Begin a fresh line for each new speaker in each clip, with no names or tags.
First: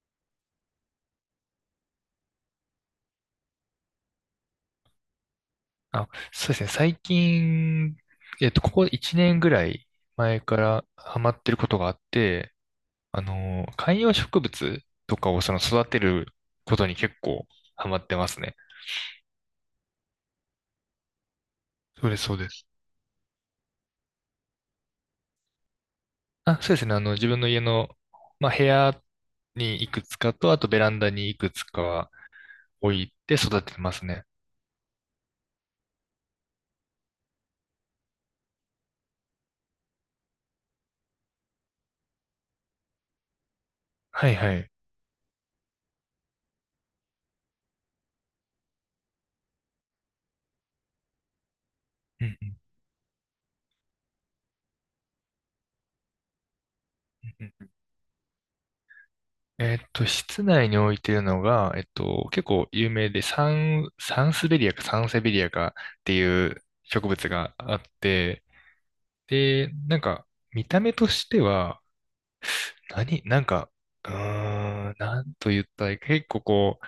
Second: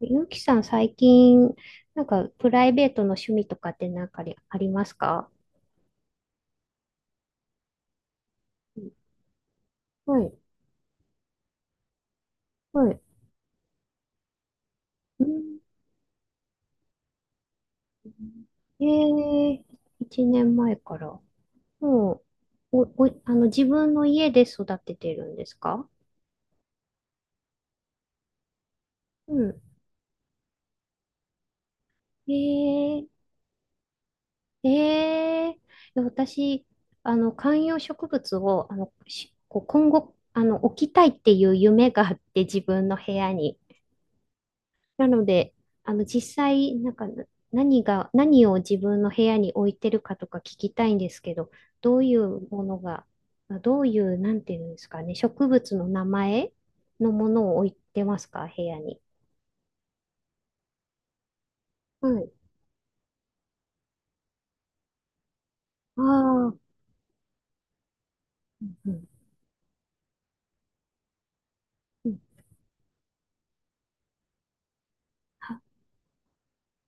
ゆうきさん、最近、なんか、プライベートの趣味とかってなんかありますか？
あ、そうですね。最近、ここ1年ぐらい
はい、
前からハマってることがあって、
はい。
観葉植物と
う
かを
ん。
育てることに結構ハマってますね。
えーいちねんまえ一年前から。も
そうで
う、
す、そうです。
お、お、あの、自分の家で育ててるんですか？
あ、そうですね。自分の家の、まあ、部屋
うん。
にいくつかと、あとベランダにいくつかは置
ええ
いて育ててますね。
ええ、いや、私、あの、観葉植物を、あの、しこう今後、あの、置きたいっていう夢があって、自分の部屋に。
はいはい。
なので、あの、実際、なんか、何が、何を自分の部屋に置いてるかとか聞きたいんですけど、どうい
うん
う
うん
ものが、どういう、なんていうんですかね、植物の名前のも
う
の
ん
を
う
置
ん。
いてますか、部屋に。
室内に置いてるのが、
はい。
結構有名で、サンスベリアかサンセベリアか
あ
っていう
あ、
植物があって、
うん。
で、なんか、見た目としては、
うん
なんか、うーなんと
は
言ったらいいか、結構こう、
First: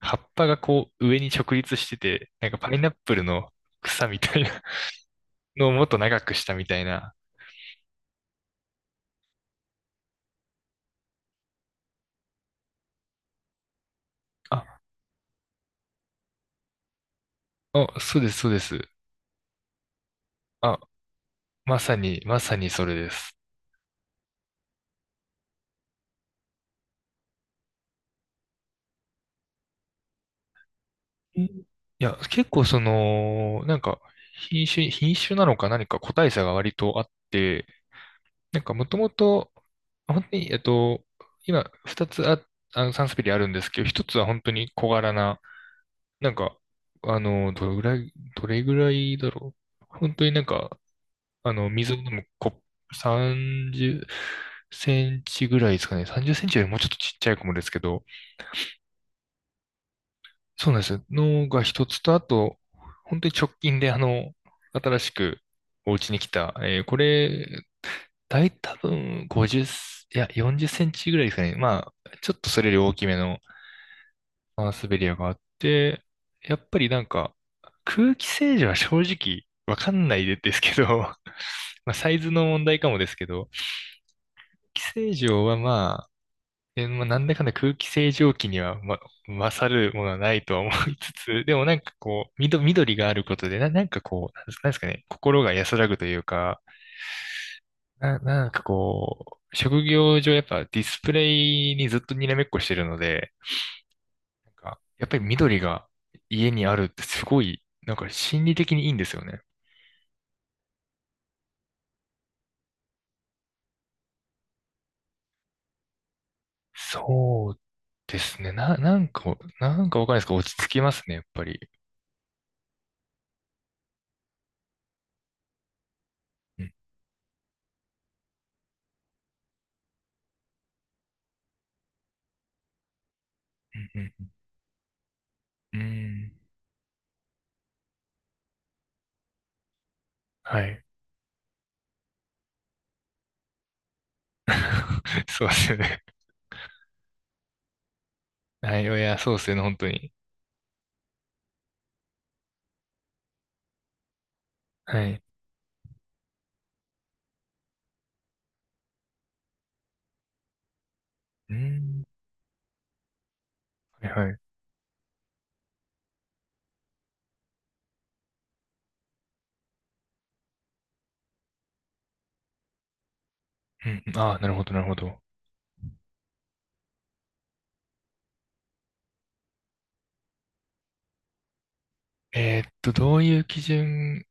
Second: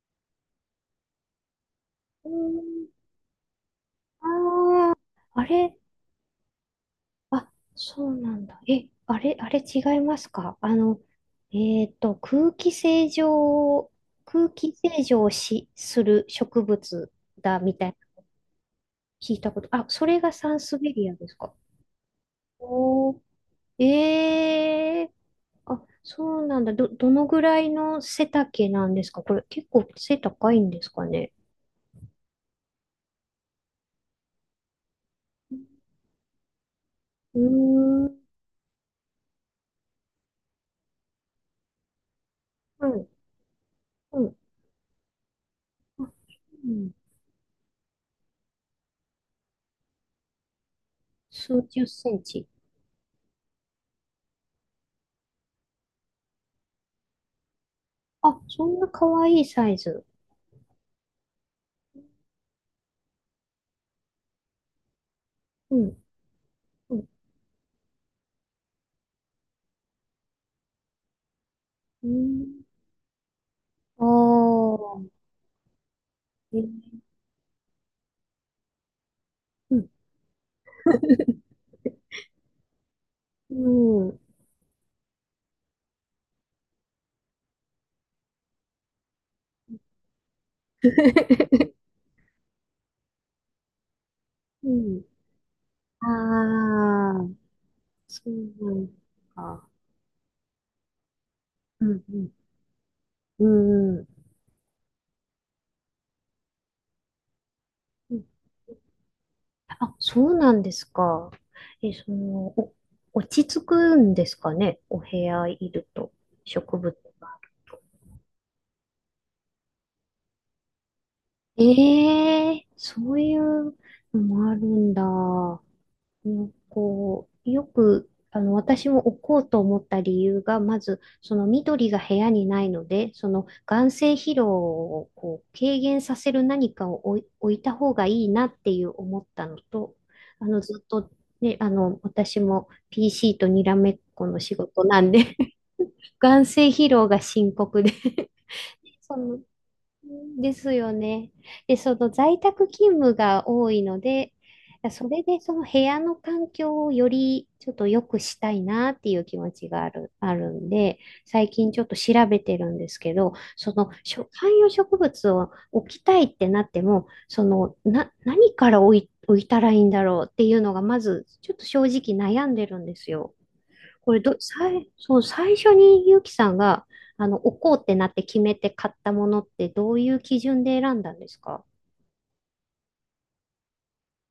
葉っぱがこう、上に直立して
う
て、なんかパイ
ん
ナップルの草み
あ
たいな
ああ
のを
れ、
もっと長くしたみたいな。
あ、そうなんだ。え、あれ、あれ違いますか？あの、えっと、空気清浄、空気
あ、
清浄をする植物だみたい
あ、
な、
そうです、そうです。
聞いたこと。あ、それがサンス
あ、
ベリアですか？
まさに、まさにそれで
おー、
す。
ええ、あ、そうなんだ。どのぐらいの背丈なんですか？これ結構背高いんですかね？
えいや、結構その、なんか、品種なのか何か個体差が割とあっ
うー
て、
ん、
なんかもともと、本当に、今、二つ
は
サ
い、
ンスペリあるんですけど、一つ
う
は
ん、
本当に小柄な、
あ、
なんか、
うん、
どれぐらいだろう。本当になんか、
数十
水を飲
セン
む
チ。
コップ30センチぐらいですかね。30センチよりもうちょっとちっちゃい子もですけど、
あ、そんな可愛いサイズ。
そうなんです。のが一つと、あと、本当に直近で、新しく
う
お
ん、
家に来た、
う
こ
ん
れ、大多分50、いや、40センチぐらいですかね。ま
う
あ、ちょっとそ
ん。
れより大きめの
お、
マンスベリアがあって、や
え
っぱりな
ー
んか、空気清浄は正直
う
わ
ん。
かんないですけど、まあ、サイズの問題かもですけど、
うん。
空気清浄はまあ、なんだかんだ空気清浄機には、ま、勝るものはないとは思いつつ、でもなんかこう、緑があることで、なんかこう、なんです
う
なんですか
ん。
ね、心が安らぐというか、
ああ、そう
なんか
なん
こう、
か。
職業上やっぱディスプレイ
う
にずっ
ん
と
う
に
ん。
らめっこしてるので、
うん。
なんか、やっぱり緑が家にあるってすごい、なんか
うん。
心理的にいいんですよね。
あ、そうなんですか。え、その、お、落ち着くんですかね。お部屋いると。植物がある
そう
と。
ですね。なんかわかんないですけど、落ち着きますね、やっぱり。
ええ、そういうのもあるんだ。うん。
うん、
こう、よく、あの、私も置こうと思った理由が、まず、その緑が部屋にないので、その眼
う
性
ん、
疲労をこう
う
軽
ん。う
減させ
ん、
る何かを置いた方がいいなっていう思ったのと、あの、
は
ず
い。
っと、ね、あの、私も PC とにらめっこの仕事なん で
そうですよね。
眼性疲労が深刻で
はい、い
そ
や、そうで
の、
すよね、本当に。
ですよね。で、その在宅勤務が多いので、
は
それ
い。
でその部屋の環境をよりちょっと良くしたいなっていう気持ちがあるんで、最
う
近ちょっと
ん。
調べてるんですけど、その
はいはい。
観葉植物を置きたいってなっても、その何から置いたらいいんだろうっていうのがまずちょっと正直悩んでるんですよ。
う
こ
ん。
れ
あ
ど、
あ、なるほど、なる
最、
ほ
そ
ど。
う、最初にゆうきさんが、あの、置こうってなって決めて買ったものってどういう基準で選んだんですか？
どういう基準、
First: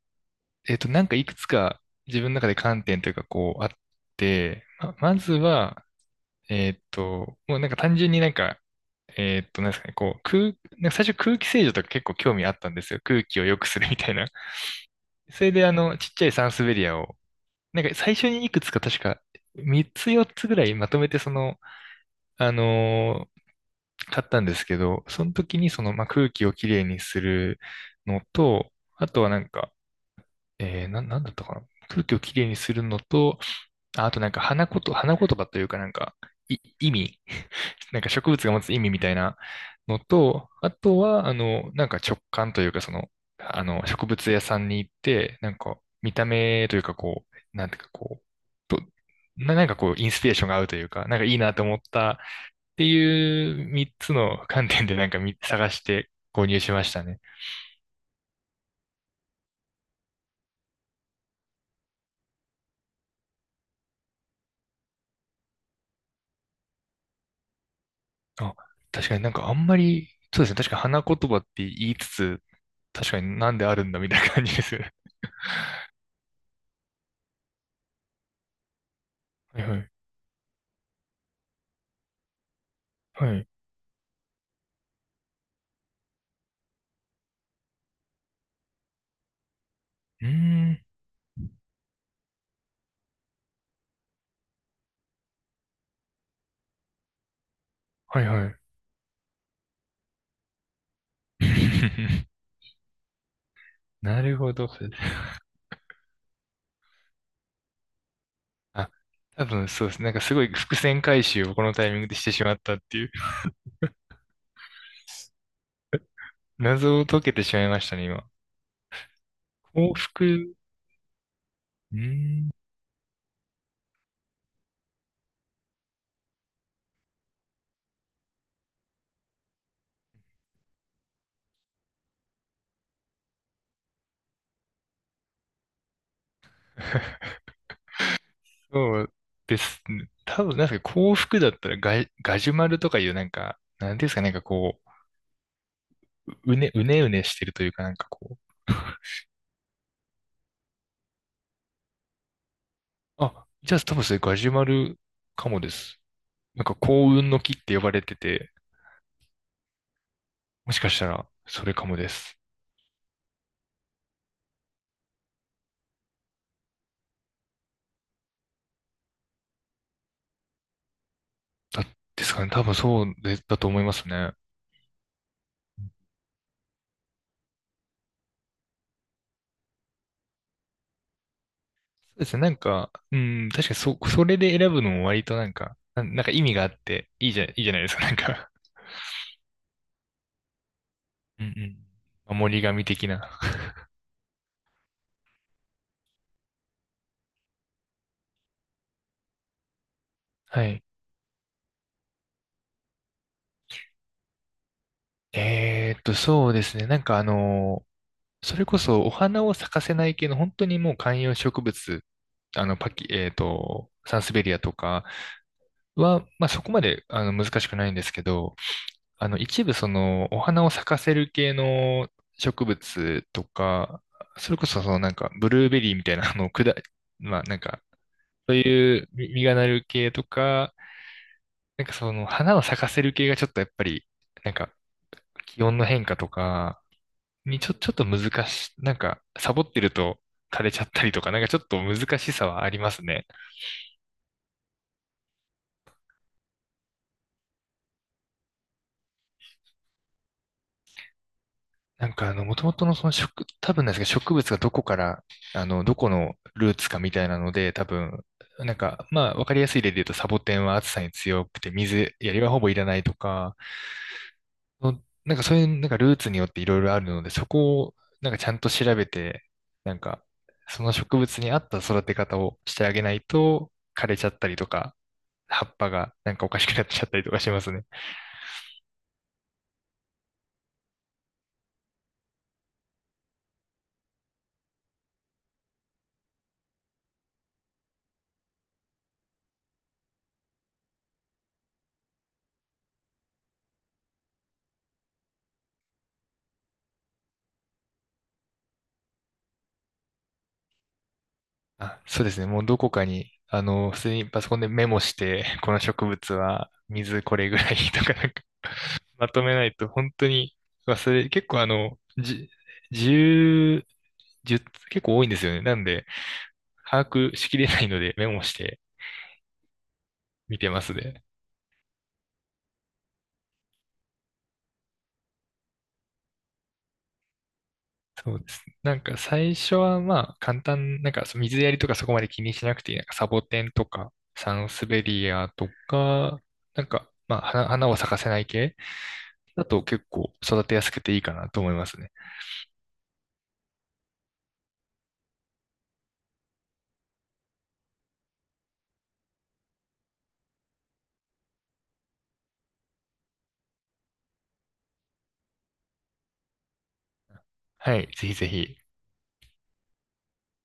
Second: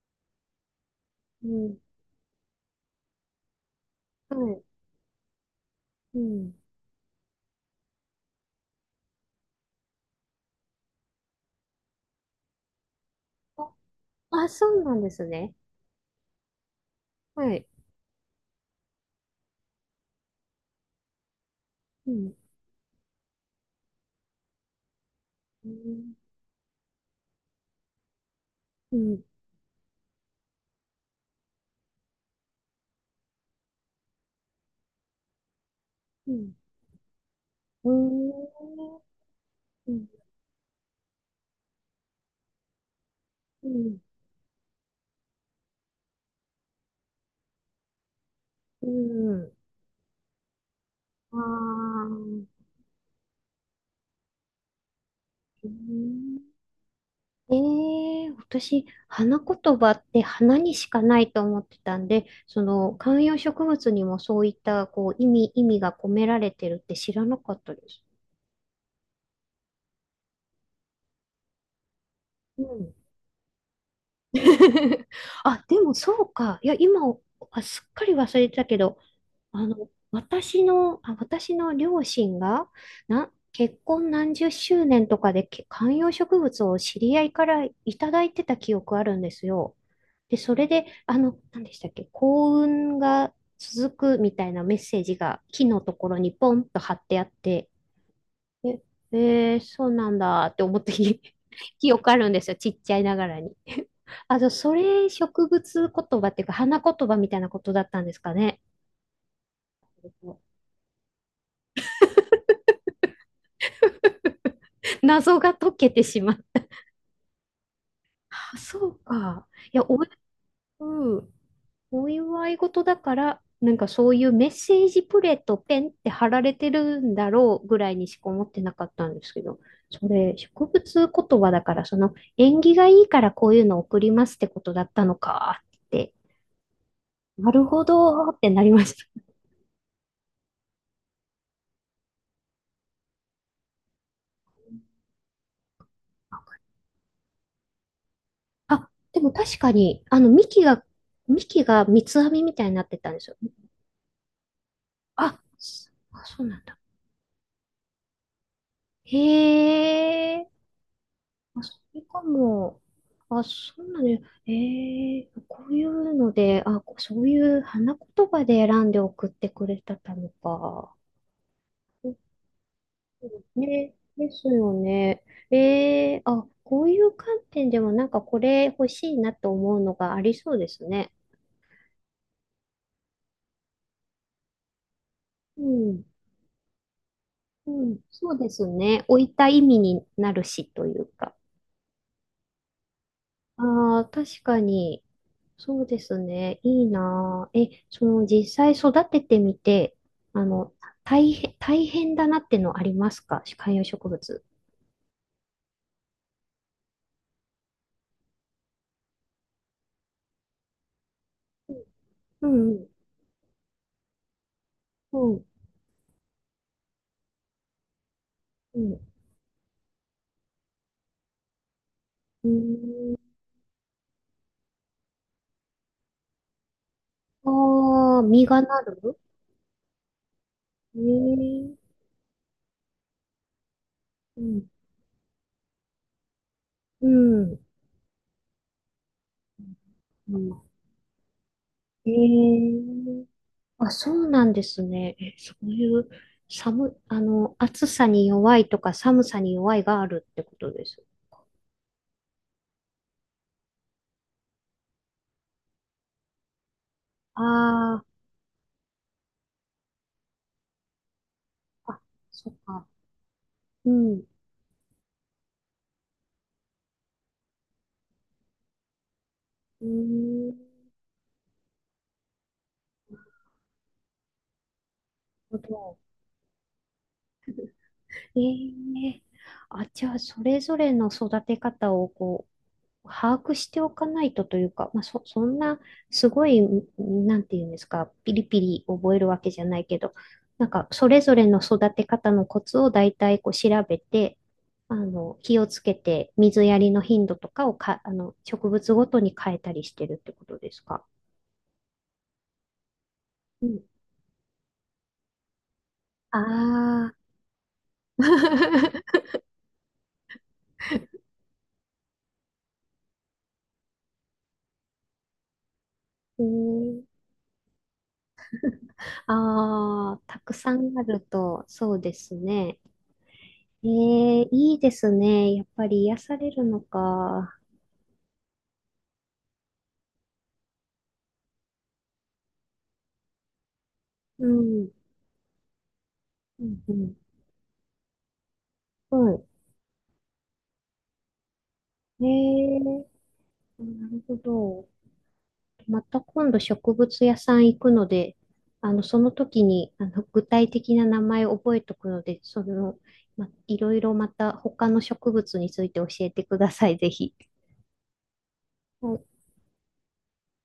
なんかいくつ
うん。
か自分の中で観点というか、こう、あっ
はい。
て、まずは、
うん。
もうなんか単純になんか、なんですかね、こう、なんか最初空気清浄とか結構興味あったんですよ。空気を良く
あ、
するみたいな。
あ、そうなんです
それ
ね。
で、ちっちゃいサンスベリアを、
はい。
なんか最初にいくつか確か、3つ4つぐらいまとめて
うん。
あの買ったんですけど、その時
う
にまあ、
ん。
空気をきれいにするのと、
う
あと
ん。
はなんか、なんだったかな。空気をきれいにするのと、あとなんか花言葉というかなんか、
うん。
意味、
う
なんか植
ん。
物が持つ意味みたいな
う
の
ん。
と、あとは、なんか直感というか、その、
うん。
植物屋さんに行って、なんか、見た目というか、こう、なんていうか、こう、と
うん。
なんかこう、インスピレーションが合うというか、なんかい
あ
いなと思っ
あ
たっ
ー、
ていう3つの観点でなんか
う
探して
ん。
購入しましたね。
ええ、私、花言葉って花にしかないと思ってたんで、その観葉植物にもそういったこう意味が込められてるって知らなかったです。
あ、確かになんかあんまり、そうですね。確か花言葉って言いつつ、
うん。
確かになんであるんだみたいな感じですよね。
あ、でもそうか。いや、今、あ、すっかり忘れてたけど、
は
あ
いは
の、
い。
あ、私の両親が、
はい。
結婚何十周年とかで観葉植物を知り合いからいただいてた記憶あるんですよ。
う
で、それ
ーん。
で、あの、何でしたっけ、幸運が続くみたいなメッセージが木のところにポンと貼ってあって、
はいはい。
え、えーそうなんだって思った 記憶あるんです よ、ちっちゃいながらに。
な
あ
る
の、
ほど。
それ植物言葉っていうか、花言葉みたいなことだったんですかね。
あ、多分そうですね。なんかすごい伏線回収をこのタイミングでしてしまったっていう。
謎が解けてしまう。
謎を解けてしまいましたね、今。
あ、そうか。いや、
幸
お、
福。
うん、
う
お
ー
祝い
ん。
事だから、なんかそういうメッセージプレートペンって貼られてるんだろうぐらいにしか思ってなかったんですけど、それ植物言葉だから、その縁起がいいからこういうの送りますってことだったのかって、なるほどってなりまし
そ
た。
うですね。多分、なんか幸福だったらガジュマルとかいうなんか、なんていうんですか、なんかこう、うねうねしてるというか、なんかこう。
あ、でも確かに、幹が三つ編みみたいになってたんですよ。
あ、じゃあ多分それガジュマル
あ、
かもです。
そうな
なん
ん
か
だ。
幸運の木って呼ばれてて、
へえ。
もしかしたら
あ、
それ
そ
かも
れ
で
か
す。
も。あ、そうなのよ。ええ、こういうので、あ、そういう花言葉で選んで送ってくれてたのか。
だ、
うん、
ですかね。多分そうで、だと思いま
ね、
す
で
ね。
すよね。ええ、あ、こういう観点でもなんかこれ欲しいなと思うのがありそうですね。
そうですね。なんか、うん、確かにそれで選ぶのも割となん
う
か、
ん、
なんか意味があって、いいじ
う
ゃないです
ん、
か。なん
そうで
か、
すね。置いた意味になるしというか。
うんうん。守り神的な。
ああ、確かに。そうですね。いいなぁ。え、その実際育ててみて、あ
は
の、
い。
大変だなってのありますか観葉植物？
そうですね。なんかそれこそお花を咲かせない系の本当にもう観葉植物、
うん、
パキ、えーっと、サンスベリアとか
うん、うん、
は、まあそこまで難しくないんですけど、
うん。
一部そのお花を咲かせる系の
う
植
ん。
物とか、それこそそのなんかブルーベリーみたいなまあなんか、
ああ、実
そう
がな
いう
る。
実がなる系とか、
えー、
なんかその花を咲かせる系がちょっとやっぱり、
う
なん
ん、
か気温の変化とか、
う
に
ん、
ちょっと難し、なんか、サボってると
うん。
枯れちゃったりとか、なんかちょっと
え
難しさはあります
ー、
ね。
あ、そうなんですね。え、そういうあの、暑さに弱いとか寒さに弱いがあるってことです。
なんか、もともとのその多分なんですけど、植物がどこから、どこのルーツかみたいなので、多
あ
分、なんか、まあ、わかりやすい例で言うと、サボテンは暑さに強くて、
あ、あ、
水やり
そ
は
っ
ほぼいら
か。
ないとか、
うん、
そういう、なんかルーツによっていろいろあるので、そこを、なんかちゃんと調べて、
う
なんか、
ーん。
その植物に合った育て方をしてあげないと、枯れちゃったりとか、
る
葉
ほ
っぱ
ど。
がなんかおかしくなっちゃったりとかしますね。
ええ、あ、じゃあ、それぞれの育て方をこう、把握しておかないとというか、まあ、そんな、すごい、なんていうんですか、ピリピリ覚えるわけじゃないけど、なんか、それぞれの育て方のコツを大体こう調べて、あの、気をつけて、水やりの頻度とかをあの、植物ごとに変えたりしてるってことですか？
あ、そうですね。もうどこかに、
うん。
普通にパソコンでメモして、この植物
あ
は
あ。
水これぐらいとかなんか まとめないと本当に忘れ、結構10、じゅう結構多いんですよね。なんで、
うーん、
把握しきれないのでメモして
ああ、たく
見て
さ
ます
んある
ね。
と、そうですね。ええ、いいですね。やっぱり癒されるのか。
そうですね。なんか最初はまあ簡単、なんかそう水やりとかそこまで気にしなくていい。なんかサボテンとか
う
サンス
ん。
ベリアとか、
うん、
なん
う
か
ん、
まあ花を咲かせない系
う
だと結構育てやすくていいかなと思いますね。
ん。ええ、なるほど。また今度植物屋さん行くので、あの、その時に、あの、具体的な名前を覚えとくので、その、ま、いろいろまた他の植物について教えてください、ぜひ。
はい。ぜひぜひ。
はい